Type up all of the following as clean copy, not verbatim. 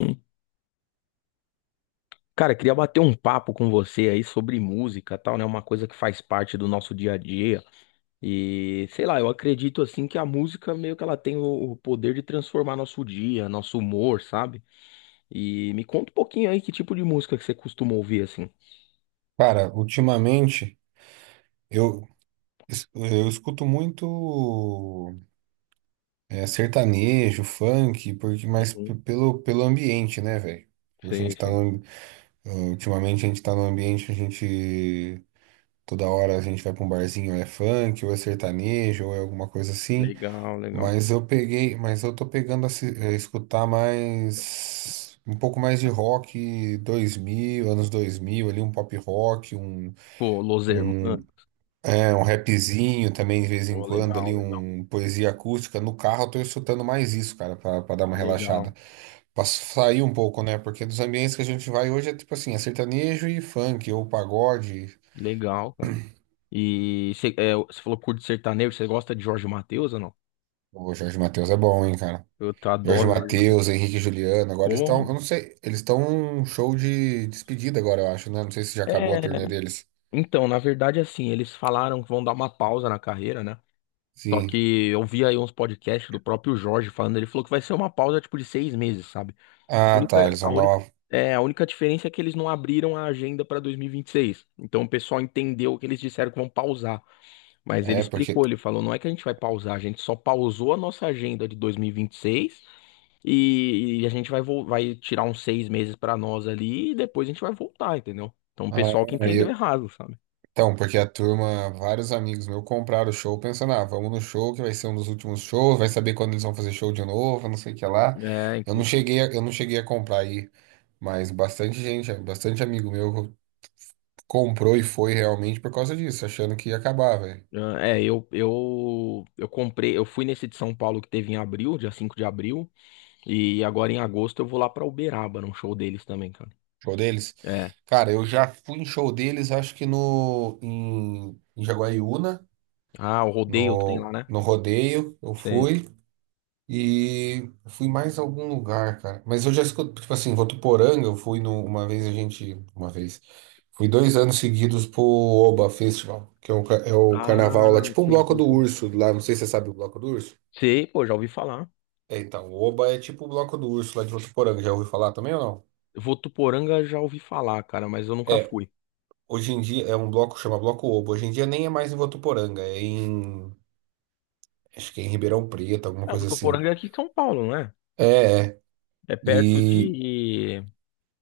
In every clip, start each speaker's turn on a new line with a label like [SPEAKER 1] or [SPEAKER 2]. [SPEAKER 1] Hum. Cara, queria bater um papo com você aí sobre música, e tal, né? Uma coisa que faz parte do nosso dia a dia. E sei lá, eu acredito assim que a música meio que ela tem o poder de transformar nosso dia, nosso humor, sabe? E me conta um pouquinho aí que tipo de música que você costuma ouvir assim.
[SPEAKER 2] Cara, ultimamente eu, eu escuto muito sertanejo, funk, porque mas p-
[SPEAKER 1] Uhum.
[SPEAKER 2] pelo, pelo ambiente, né, velho? A
[SPEAKER 1] Sim,
[SPEAKER 2] gente tá
[SPEAKER 1] sim.
[SPEAKER 2] no, ultimamente a gente tá no ambiente, a gente toda hora a gente vai pra um barzinho, ou é funk, ou é sertanejo, ou é alguma coisa assim.
[SPEAKER 1] Legal, legal.
[SPEAKER 2] Mas eu tô pegando a, se- a escutar mais um pouco mais de rock 2000 anos 2000 ali um pop rock,
[SPEAKER 1] Pô, Los Hermanos.
[SPEAKER 2] um É, um rapzinho também de vez em
[SPEAKER 1] Pô,
[SPEAKER 2] quando,
[SPEAKER 1] legal,
[SPEAKER 2] ali,
[SPEAKER 1] legal.
[SPEAKER 2] um poesia acústica. No carro eu tô escutando mais isso, cara, pra dar uma
[SPEAKER 1] Legal.
[SPEAKER 2] relaxada. Pra sair um pouco, né? Porque dos ambientes que a gente vai hoje é tipo assim, é sertanejo e funk, ou pagode.
[SPEAKER 1] Legal, cara. E você você falou curto sertanejo, você gosta de Jorge Mateus ou não?
[SPEAKER 2] O Jorge Mateus é bom, hein, cara?
[SPEAKER 1] Eu
[SPEAKER 2] Jorge
[SPEAKER 1] adoro Jorge Mateus.
[SPEAKER 2] Mateus, Henrique e Juliano, agora eles
[SPEAKER 1] Porra.
[SPEAKER 2] estão, eu não sei, eles estão um show de despedida agora, eu acho, né? Não sei se já acabou a
[SPEAKER 1] É,
[SPEAKER 2] turnê deles.
[SPEAKER 1] então, na verdade, assim, eles falaram que vão dar uma pausa na carreira, né? Só
[SPEAKER 2] Sim.
[SPEAKER 1] que eu vi aí uns podcasts do próprio Jorge falando, ele falou que vai ser uma pausa tipo de 6 meses, sabe? A
[SPEAKER 2] Ah, tá,
[SPEAKER 1] única,
[SPEAKER 2] eles
[SPEAKER 1] a
[SPEAKER 2] vão dar
[SPEAKER 1] única,
[SPEAKER 2] uma.
[SPEAKER 1] a única diferença é que eles não abriram a agenda para dois mil e vinte e seis. Então o pessoal entendeu que eles disseram que vão pausar. Mas ele
[SPEAKER 2] É, porque.
[SPEAKER 1] explicou, ele falou, não é que a gente vai pausar, a gente só pausou a nossa agenda de 2026 e, vinte e seis e a gente vai tirar uns 6 meses para nós ali e depois a gente vai voltar, entendeu? Então o pessoal
[SPEAKER 2] Ah,
[SPEAKER 1] que entendeu errado, sabe?
[SPEAKER 2] então, porque a turma, vários amigos meus compraram o show pensando, ah, vamos no show que vai ser um dos últimos shows, vai saber quando eles vão fazer show de novo, não sei o que lá.
[SPEAKER 1] É, inclusive.
[SPEAKER 2] Eu não cheguei a comprar aí, mas bastante gente, bastante amigo meu comprou e foi realmente por causa disso, achando que ia acabar, velho.
[SPEAKER 1] É, eu comprei, eu fui nesse de São Paulo que teve em abril, dia 5 de abril, e agora em agosto eu vou lá pra Uberaba, num show deles também, cara.
[SPEAKER 2] Show deles.
[SPEAKER 1] É.
[SPEAKER 2] Cara, eu já fui em show deles, acho que em Jaguariúna,
[SPEAKER 1] Ah, o rodeio que tem
[SPEAKER 2] no
[SPEAKER 1] lá, né?
[SPEAKER 2] no rodeio, eu
[SPEAKER 1] Sei.
[SPEAKER 2] fui. E fui mais a algum lugar, cara. Mas eu já escuto, tipo assim, Votuporanga, eu fui no, uma vez a gente, uma vez, fui dois anos seguidos pro Oba Festival, que é o, ca- é o carnaval lá,
[SPEAKER 1] Ah,
[SPEAKER 2] tipo um
[SPEAKER 1] sei,
[SPEAKER 2] bloco
[SPEAKER 1] sei,
[SPEAKER 2] do
[SPEAKER 1] sei.
[SPEAKER 2] urso lá, não sei se você sabe o bloco do urso.
[SPEAKER 1] Sei, pô, já ouvi falar.
[SPEAKER 2] É, então, o Oba é tipo o bloco do urso lá de Votuporanga, já ouviu falar também ou não?
[SPEAKER 1] Votuporanga já ouvi falar, cara, mas eu nunca
[SPEAKER 2] É,
[SPEAKER 1] fui.
[SPEAKER 2] hoje em dia é um bloco, chama Bloco Oba, hoje em dia nem é mais em Votuporanga, é em, acho que é em Ribeirão Preto, alguma
[SPEAKER 1] Ah,
[SPEAKER 2] coisa assim.
[SPEAKER 1] Votuporanga é aqui em São Paulo, não é?
[SPEAKER 2] É, é.
[SPEAKER 1] É perto
[SPEAKER 2] E
[SPEAKER 1] de,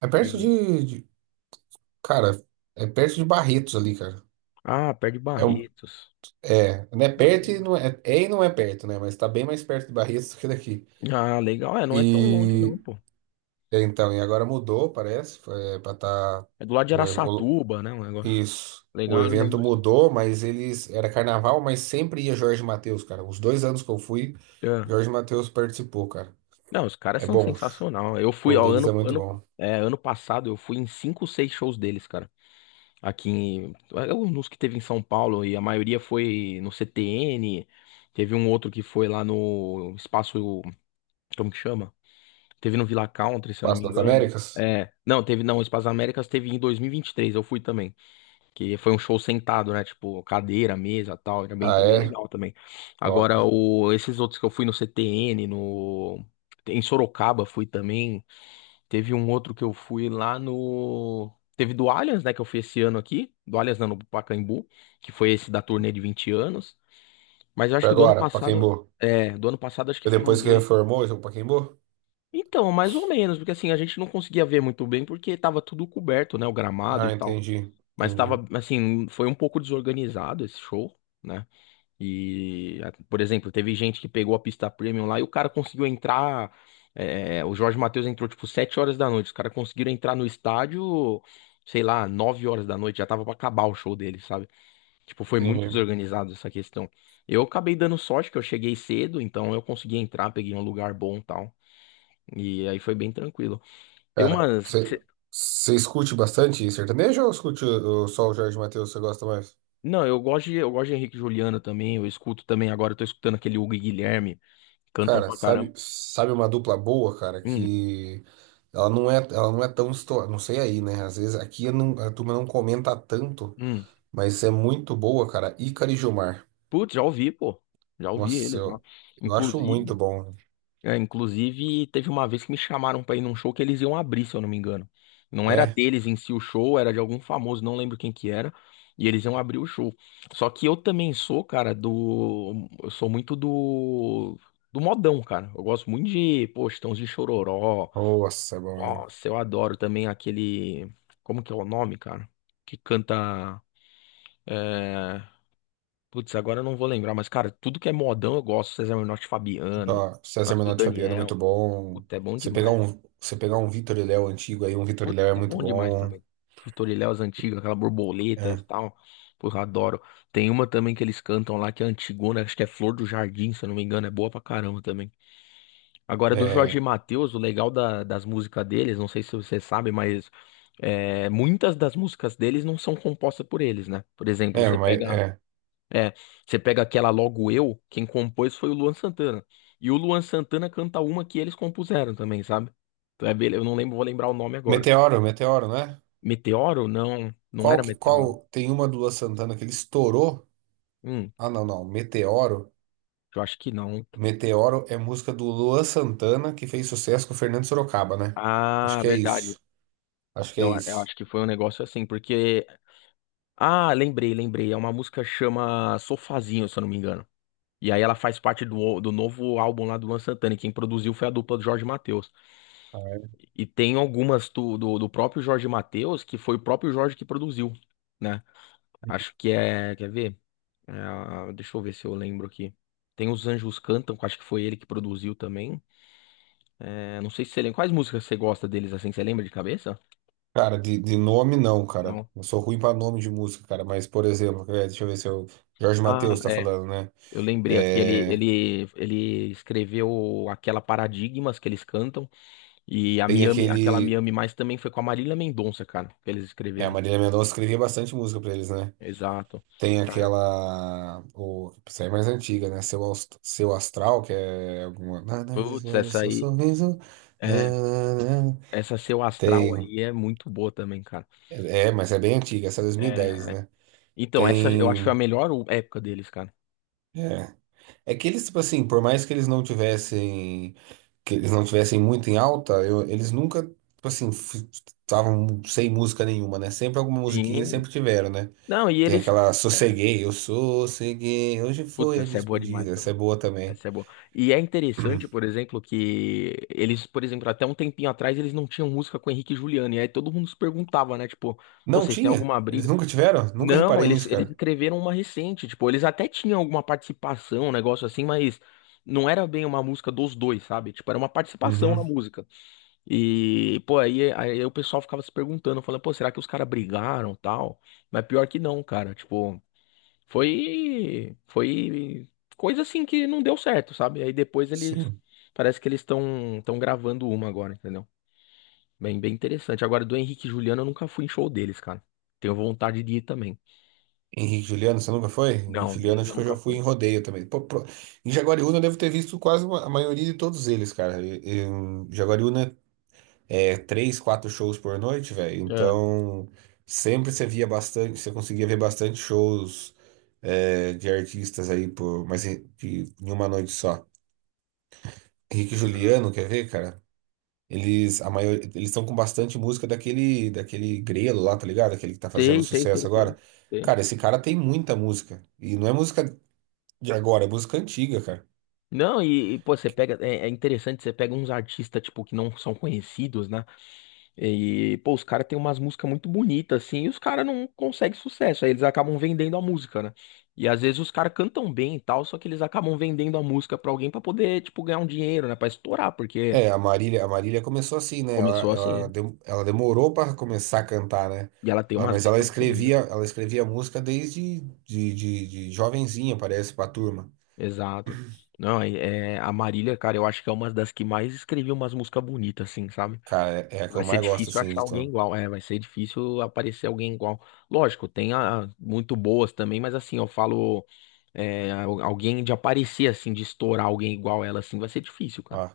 [SPEAKER 2] é perto
[SPEAKER 1] de...
[SPEAKER 2] de. Cara, é perto de Barretos ali, cara.
[SPEAKER 1] Ah, perto de
[SPEAKER 2] É, um-
[SPEAKER 1] Barretos.
[SPEAKER 2] é, não é perto e
[SPEAKER 1] Ah,
[SPEAKER 2] não é, é e não é perto, né? Mas tá bem mais perto de Barretos do que daqui.
[SPEAKER 1] Ah, legal. É, não é tão longe não,
[SPEAKER 2] E
[SPEAKER 1] pô.
[SPEAKER 2] é, então, e agora mudou, parece, foi, é, pra tá
[SPEAKER 1] É do lado de
[SPEAKER 2] o, e- o-
[SPEAKER 1] Araçatuba, né, o negócio.
[SPEAKER 2] isso. O
[SPEAKER 1] Legal, eu
[SPEAKER 2] evento
[SPEAKER 1] lembro, sim.
[SPEAKER 2] mudou, mas eles era carnaval, mas sempre ia Jorge Mateus, cara. Os dois anos que eu fui,
[SPEAKER 1] É.
[SPEAKER 2] Jorge Mateus participou, cara.
[SPEAKER 1] Não, os caras
[SPEAKER 2] É
[SPEAKER 1] são
[SPEAKER 2] bom. O show
[SPEAKER 1] sensacional. Eu fui, ó,
[SPEAKER 2] deles é muito bom.
[SPEAKER 1] ano passado eu fui em cinco, seis shows deles, cara. Aqui, que teve em São Paulo, e a maioria foi no CTN. Teve um outro que foi lá no espaço, como que chama? Teve no Villa Country, se eu não me
[SPEAKER 2] Passo das
[SPEAKER 1] engano.
[SPEAKER 2] Américas?
[SPEAKER 1] É, não, teve, não, o Espaço Américas teve em dois mil e vinte e três eu fui também. Que foi um show sentado, né? Tipo, cadeira, mesa, tal. Era bem,
[SPEAKER 2] Ah,
[SPEAKER 1] bem
[SPEAKER 2] é?
[SPEAKER 1] legal também.
[SPEAKER 2] Top.
[SPEAKER 1] Agora, esses outros que eu fui no CTN, no. Em Sorocaba fui também. Teve um outro que eu fui lá no. Teve do Allianz, né? Que eu fui esse ano aqui. Do Allianz, não, no Pacaembu. Que foi esse da turnê de 20 anos. Mas eu acho que do ano
[SPEAKER 2] Agora,
[SPEAKER 1] passado.
[SPEAKER 2] Pacaembu.
[SPEAKER 1] É, do ano passado acho que foram
[SPEAKER 2] Depois que
[SPEAKER 1] dois.
[SPEAKER 2] reformou, esse é o Pacaembu?
[SPEAKER 1] Então, mais ou menos. Porque assim, a gente não conseguia ver muito bem porque tava tudo coberto, né? O gramado e
[SPEAKER 2] Ah,
[SPEAKER 1] tal. Mas tava, assim, foi um pouco desorganizado esse show, né? E, por exemplo, teve gente que pegou a pista premium lá e o cara conseguiu entrar. O Jorge Mateus entrou, tipo, 7 horas da noite. Os caras conseguiram entrar no estádio, sei lá, 9 horas da noite. Já tava pra acabar o show dele, sabe? Tipo, foi muito
[SPEAKER 2] entendi.
[SPEAKER 1] desorganizado essa questão. Eu acabei dando sorte que eu cheguei cedo, então eu consegui entrar, peguei um lugar bom e tal. E aí foi bem tranquilo. Tem
[SPEAKER 2] Cara,
[SPEAKER 1] umas.
[SPEAKER 2] você escute bastante sertanejo ou só o Jorge Mateus, você gosta mais?
[SPEAKER 1] Não, eu gosto de Henrique e Juliano também, eu escuto também, agora eu tô escutando aquele Hugo e Guilherme, cantam
[SPEAKER 2] Cara,
[SPEAKER 1] pra caramba.
[SPEAKER 2] sabe uma dupla boa, cara,
[SPEAKER 1] Hum,
[SPEAKER 2] que ela não é tão estourada, não sei aí, né? Às vezes aqui eu não, a turma não comenta tanto,
[SPEAKER 1] hum.
[SPEAKER 2] mas é muito boa, cara. Ícaro e Gilmar.
[SPEAKER 1] Putz, já ouvi, pô. Já ouvi
[SPEAKER 2] Nossa,
[SPEAKER 1] eles, já.
[SPEAKER 2] eu, eu acho muito
[SPEAKER 1] Inclusive,
[SPEAKER 2] bom.
[SPEAKER 1] teve uma vez que me chamaram pra ir num show que eles iam abrir, se eu não me engano. Não era
[SPEAKER 2] É,
[SPEAKER 1] deles em si o show, era de algum famoso, não lembro quem que era, e eles iam abrir o show. Só que eu também sou, cara, do. Eu sou muito do modão, cara. Eu gosto muito de, pô, Chitãozinho Chororó.
[SPEAKER 2] nossa, é bom, hein?
[SPEAKER 1] Nossa, eu adoro também aquele. Como que é o nome, cara? Que canta. É... Putz, agora eu não vou lembrar, mas, cara, tudo que é modão eu gosto. César Menotti e Fabiano,
[SPEAKER 2] Ó, César
[SPEAKER 1] as do
[SPEAKER 2] Menotti e Fabiano é
[SPEAKER 1] Daniel.
[SPEAKER 2] muito bom.
[SPEAKER 1] Puta, é bom demais.
[SPEAKER 2] Você pegar um Vitor e Léo antigo aí, um Vitor e
[SPEAKER 1] Puta,
[SPEAKER 2] Léo é
[SPEAKER 1] é
[SPEAKER 2] muito
[SPEAKER 1] bom demais
[SPEAKER 2] bom.
[SPEAKER 1] também. Os Toriléus antigos, aquela borboletas e
[SPEAKER 2] É,
[SPEAKER 1] tal. Porra, adoro. Tem uma também que eles cantam lá que é antigona, acho que é Flor do Jardim, se eu não me engano, é boa pra caramba também. Agora, do Jorge
[SPEAKER 2] é,
[SPEAKER 1] Mateus, o legal das músicas deles, não sei se você sabe, mas muitas das músicas deles não são compostas por eles, né? Por exemplo,
[SPEAKER 2] mas é.
[SPEAKER 1] é, você pega aquela Logo Eu, quem compôs foi o Luan Santana. E o Luan Santana canta uma que eles compuseram também, sabe? Então eu não lembro, vou lembrar o nome agora.
[SPEAKER 2] Meteoro, não é?
[SPEAKER 1] Meteoro? Não, não era Meteoro.
[SPEAKER 2] Qual tem uma do Luan Santana que ele estourou?
[SPEAKER 1] Hum,
[SPEAKER 2] Ah, não, não. Meteoro.
[SPEAKER 1] eu acho que não.
[SPEAKER 2] Meteoro é música do Luan Santana que fez sucesso com o Fernando Sorocaba, né? Acho
[SPEAKER 1] Ah,
[SPEAKER 2] que é
[SPEAKER 1] verdade.
[SPEAKER 2] isso. Acho que é
[SPEAKER 1] Eu
[SPEAKER 2] isso.
[SPEAKER 1] acho que foi um negócio assim, porque. Ah, lembrei, lembrei. É uma música que chama Sofazinho, se eu não me engano. E aí ela faz parte do novo álbum lá do Luan Santana. E quem produziu foi a dupla do Jorge Mateus. E tem algumas do próprio Jorge Mateus, que foi o próprio Jorge que produziu, né? Acho que é. Quer ver? É, ah, deixa eu ver se eu lembro aqui. Tem Os Anjos Cantam, que eu acho que foi ele que produziu também. É, não sei se você lembra. Quais músicas você gosta deles assim? Você lembra de cabeça?
[SPEAKER 2] Cara, de nome não, cara.
[SPEAKER 1] Não.
[SPEAKER 2] Eu sou ruim pra nome de música, cara. Mas, por exemplo, é, deixa eu ver se eu. Jorge
[SPEAKER 1] Ah,
[SPEAKER 2] Mateus tá
[SPEAKER 1] é.
[SPEAKER 2] falando, né?
[SPEAKER 1] Eu lembrei aqui, ele,
[SPEAKER 2] É.
[SPEAKER 1] ele, ele escreveu aquela Paradigmas que eles cantam e a
[SPEAKER 2] Tem
[SPEAKER 1] Miami, aquela
[SPEAKER 2] aquele.
[SPEAKER 1] Miami Mais também foi com a Marília Mendonça, cara, que eles
[SPEAKER 2] É, a
[SPEAKER 1] escreveram.
[SPEAKER 2] Marília Mendonça escrevia bastante música pra eles, né?
[SPEAKER 1] Exato.
[SPEAKER 2] Tem
[SPEAKER 1] Cara,
[SPEAKER 2] aquela. O, essa é mais antiga, né? Seu Astral, que é alguma. "Na, na,
[SPEAKER 1] putz,
[SPEAKER 2] na, na,
[SPEAKER 1] essa
[SPEAKER 2] seu
[SPEAKER 1] aí,
[SPEAKER 2] sorriso. Na,
[SPEAKER 1] é,
[SPEAKER 2] na, na".
[SPEAKER 1] essa Seu Astral
[SPEAKER 2] Tem.
[SPEAKER 1] aí é muito boa também, cara.
[SPEAKER 2] É, mas é bem antiga, essa é 2010,
[SPEAKER 1] É,
[SPEAKER 2] né?
[SPEAKER 1] então, essa eu acho que foi a
[SPEAKER 2] Tem.
[SPEAKER 1] melhor época deles, cara.
[SPEAKER 2] É. É que eles, tipo assim, por mais que eles não tivessem. Que eles não tivessem muito em alta, eles nunca, tipo assim, estavam sem música nenhuma, né? Sempre alguma musiquinha eles
[SPEAKER 1] Sim.
[SPEAKER 2] sempre tiveram, né?
[SPEAKER 1] Não, e
[SPEAKER 2] Tem
[SPEAKER 1] eles.
[SPEAKER 2] aquela
[SPEAKER 1] é,
[SPEAKER 2] Sosseguei, eu sosseguei, hoje
[SPEAKER 1] Putz,
[SPEAKER 2] foi a
[SPEAKER 1] essa é boa demais
[SPEAKER 2] despedida. Essa é
[SPEAKER 1] também.
[SPEAKER 2] boa também.
[SPEAKER 1] Essa é boa. E é interessante, por exemplo, que eles, por exemplo, até um tempinho atrás eles não tinham música com Henrique e Juliano. E aí todo mundo se perguntava, né? Tipo, pô,
[SPEAKER 2] Não
[SPEAKER 1] vocês têm
[SPEAKER 2] tinha?
[SPEAKER 1] alguma
[SPEAKER 2] Eles
[SPEAKER 1] briga?
[SPEAKER 2] nunca tiveram? Nunca
[SPEAKER 1] Não,
[SPEAKER 2] reparei
[SPEAKER 1] eles,
[SPEAKER 2] nisso,
[SPEAKER 1] eles
[SPEAKER 2] cara.
[SPEAKER 1] escreveram uma recente. Tipo, eles até tinham alguma participação, um negócio assim, mas não era bem uma música dos dois, sabe? Tipo, era uma participação na
[SPEAKER 2] Uhum.
[SPEAKER 1] música. E, pô, aí o pessoal ficava se perguntando, falando, pô, será que os caras brigaram, e tal? Mas pior que não, cara. Tipo. Foi coisa assim que não deu certo, sabe? Aí depois eles,
[SPEAKER 2] Sim.
[SPEAKER 1] parece que eles estão gravando uma agora, entendeu? Bem, bem interessante. Agora do Henrique e Juliano eu nunca fui em show deles, cara. Tenho vontade de ir também.
[SPEAKER 2] Henrique e Juliano, você nunca foi? Henrique e
[SPEAKER 1] Não,
[SPEAKER 2] Juliano,
[SPEAKER 1] deles eu
[SPEAKER 2] acho que eu já
[SPEAKER 1] nunca
[SPEAKER 2] fui em
[SPEAKER 1] fui.
[SPEAKER 2] rodeio também. Pô, pro- Em Jaguariúna eu devo ter visto quase a maioria de todos eles, cara. E- Em Jaguariúna é três, quatro shows por noite, velho.
[SPEAKER 1] É.
[SPEAKER 2] Então sempre você via bastante, você conseguia ver bastante shows é, de artistas aí por, mas em, de, em uma noite só. Henrique e
[SPEAKER 1] Caraca.
[SPEAKER 2] Juliano, quer ver, cara? Eles, a maior, eles estão com bastante música daquele Grelo lá, tá ligado? Aquele que tá fazendo
[SPEAKER 1] Sei, sei,
[SPEAKER 2] sucesso
[SPEAKER 1] sei, sei,
[SPEAKER 2] agora.
[SPEAKER 1] sei.
[SPEAKER 2] Cara, esse cara tem muita música. E não é música de agora, é música antiga, cara.
[SPEAKER 1] Não, pô, você pega, é interessante, você pega uns artistas, tipo, que não são conhecidos, né? E, pô, os caras têm umas músicas muito bonitas, assim, e os caras não conseguem sucesso. Aí eles acabam vendendo a música, né? E às vezes os caras cantam bem e tal, só que eles acabam vendendo a música pra alguém pra poder, tipo, ganhar um dinheiro, né? Pra estourar, porque
[SPEAKER 2] É, a Marília começou assim, né?
[SPEAKER 1] começou assim.
[SPEAKER 2] Ela demorou para começar a cantar, né?
[SPEAKER 1] E ela tem umas
[SPEAKER 2] Mas
[SPEAKER 1] letras muito lindas, cara.
[SPEAKER 2] ela escrevia música desde de jovenzinha, parece, pra turma.
[SPEAKER 1] Exato. Não, a Marília, cara, eu acho que é uma das que mais escreveu umas músicas bonitas, assim, sabe?
[SPEAKER 2] Cara, é, é a que eu
[SPEAKER 1] Vai ser
[SPEAKER 2] mais gosto,
[SPEAKER 1] difícil
[SPEAKER 2] assim,
[SPEAKER 1] achar
[SPEAKER 2] de
[SPEAKER 1] alguém
[SPEAKER 2] tom.
[SPEAKER 1] igual. É, vai ser difícil aparecer alguém igual. Lógico, tem a, muito boas também, mas assim, eu falo. Alguém de aparecer assim, de estourar alguém igual ela assim, vai ser difícil, cara.
[SPEAKER 2] Ó,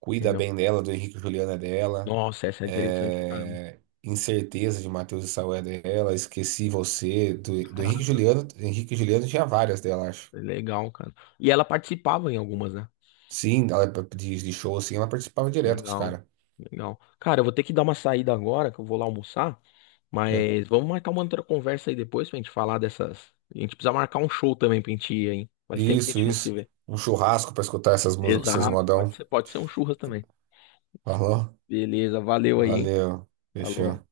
[SPEAKER 2] Cuida
[SPEAKER 1] Entendeu?
[SPEAKER 2] Bem Dela, do Henrique e Juliano é dela.
[SPEAKER 1] Nossa, essa é interessante pra caramba.
[SPEAKER 2] É, Incerteza de Matheus e Saul é dela, Esqueci Você, do Henrique
[SPEAKER 1] Caraca,
[SPEAKER 2] Juliano. Henrique Juliano tinha várias dela, acho.
[SPEAKER 1] é legal, cara. E ela participava em algumas, né?
[SPEAKER 2] Sim, ela, de show, assim, ela participava direto com os
[SPEAKER 1] Legal,
[SPEAKER 2] caras.
[SPEAKER 1] legal. Cara, eu vou ter que dar uma saída agora, que eu vou lá almoçar,
[SPEAKER 2] Né?
[SPEAKER 1] mas vamos marcar uma outra conversa aí depois pra gente falar dessas. A gente precisa marcar um show também pra gente ir, hein? Faz tempo que a
[SPEAKER 2] Isso,
[SPEAKER 1] gente não se
[SPEAKER 2] isso.
[SPEAKER 1] vê.
[SPEAKER 2] Um churrasco pra escutar essas músicas, esses
[SPEAKER 1] Exato,
[SPEAKER 2] modão.
[SPEAKER 1] pode ser um churras também.
[SPEAKER 2] Falou?
[SPEAKER 1] Beleza, valeu aí, hein?
[SPEAKER 2] Valeu.
[SPEAKER 1] Falou.
[SPEAKER 2] Fechou.